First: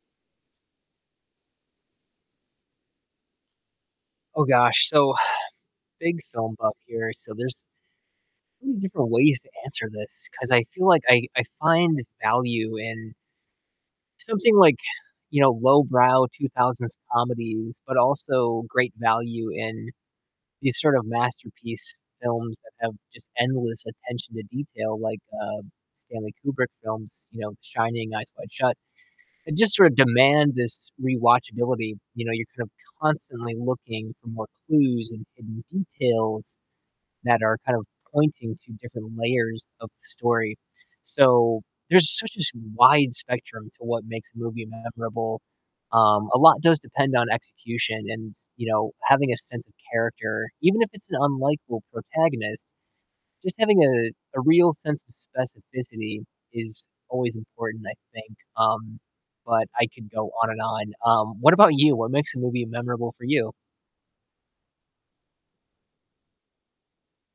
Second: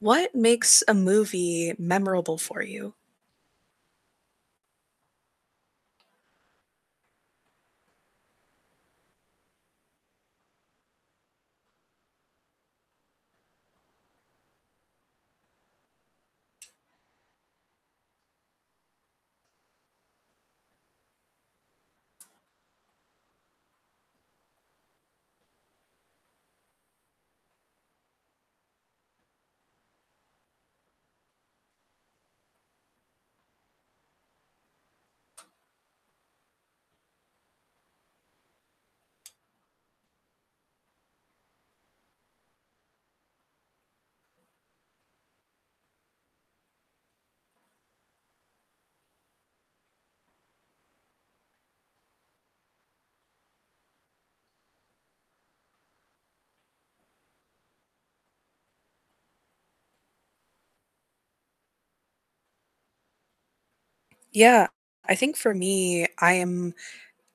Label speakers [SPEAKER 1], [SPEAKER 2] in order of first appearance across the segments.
[SPEAKER 1] What makes a movie memorable for you?
[SPEAKER 2] Oh gosh, so, big film buff here, so, there's many different ways to answer this 'cause I feel like I I find the value in something, like, you know, lowbrow 2000s comedies, but also great value in these sort of masterpiece films that have just endless attention to detail like, uh, Stanley Kubrick films, you know, The Shining, Eyes Wide Shut, that just sort of demand this rewatchability. You know, you're kind of constantly looking for more clues, and hidden details that are kind of pointing to different layers of the story. So, there's such a wide spectrum to what makes a movie memorable. Um, a lot does depend on execution, and, you know, having a sense of character, even if it's an unlikeable protagonist. Just having, uh, a a real sense of specificity is always important, I think. Um, but I could go on and on. Um, what about you? What makes a movie memorable for you?
[SPEAKER 1] Yeah, I think for me, I am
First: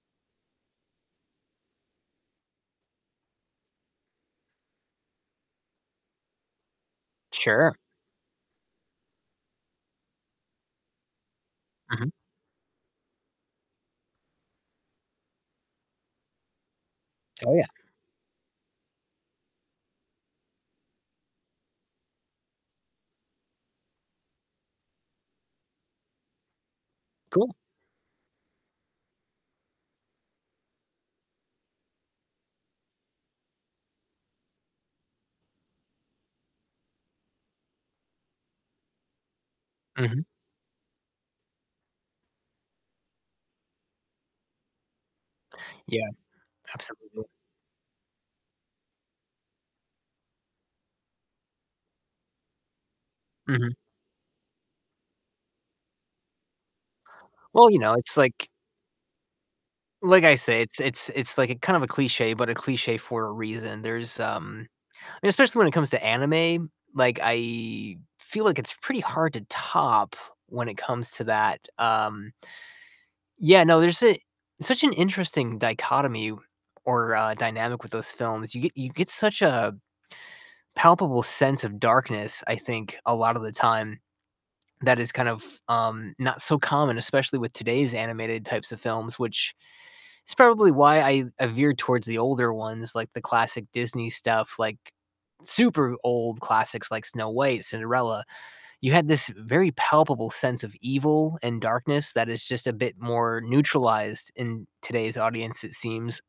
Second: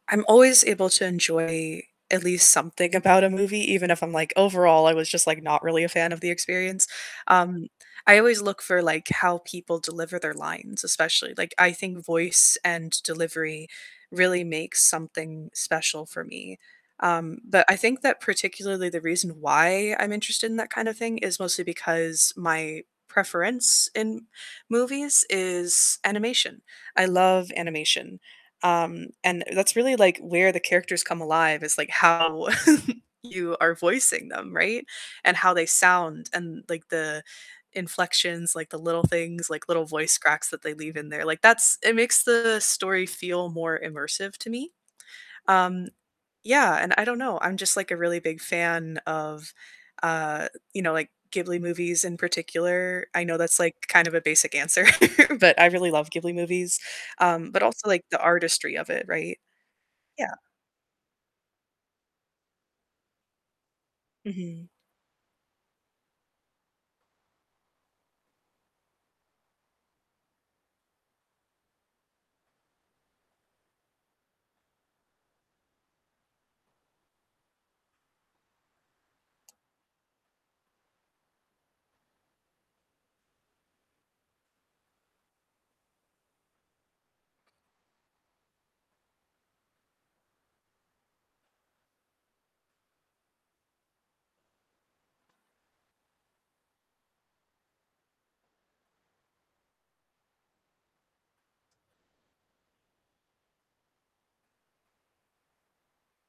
[SPEAKER 1] I'm always able to enjoy at least something about a movie, even if I'm like, overall, I was just, like, not really a fan of the experience. Um,
[SPEAKER 2] Sure.
[SPEAKER 1] I always look for, like, how people deliver their lines especially. Like, I think
[SPEAKER 2] Mhm.
[SPEAKER 1] voice and delivery really makes something special for me. Um,
[SPEAKER 2] Oh,
[SPEAKER 1] but
[SPEAKER 2] yeah.
[SPEAKER 1] I think that particularly the reason why I'm interested in that kind of thing is mostly because my preference in movies is animation. I love
[SPEAKER 2] Cool.
[SPEAKER 1] animation, um, and that's really, like, where the characters come alive is, like, how you are voicing them, right? And how they sound and, like, the inflections, like the little things, like little voice
[SPEAKER 2] Mhm.
[SPEAKER 1] cracks that they leave in there. Like, that's it makes the story feel more immersive to me. Um,
[SPEAKER 2] Yeah,
[SPEAKER 1] yeah, and I don't
[SPEAKER 2] absolutely.
[SPEAKER 1] know. I'm just, like, a really big fan of, uh, you know, like, Ghibli movies in particular. I know that's,
[SPEAKER 2] Mhm.
[SPEAKER 1] like, kind of a basic answer, but I really love Ghibli movies. Um, but
[SPEAKER 2] Well, you
[SPEAKER 1] also,
[SPEAKER 2] know,
[SPEAKER 1] like,
[SPEAKER 2] it's
[SPEAKER 1] the
[SPEAKER 2] like
[SPEAKER 1] artistry of it, right?
[SPEAKER 2] like
[SPEAKER 1] Yeah.
[SPEAKER 2] I say, it's it's it's, like, a kind of a cliché, but a cliché for a reason, there's,
[SPEAKER 1] Mhm.
[SPEAKER 2] um I mean, especially when it comes to anime, like, I feel like it's pretty hard to top when it comes to that, um Yeah, no, there's a such an interesting dichotomy, or uh, dynamic with those films. You get you get such, uh, a palpable sense of darkness, I think, a lot of the time that is kind of, um, not so common, especially with today's animated types of films, which is probably why I I veered towards the older ones, like, the classic Disney stuff, like, super old classics like Snow White, Cinderella. You had this very palpable sense of evil and darkness that is just a bit more neutralized in today's audience, it seems.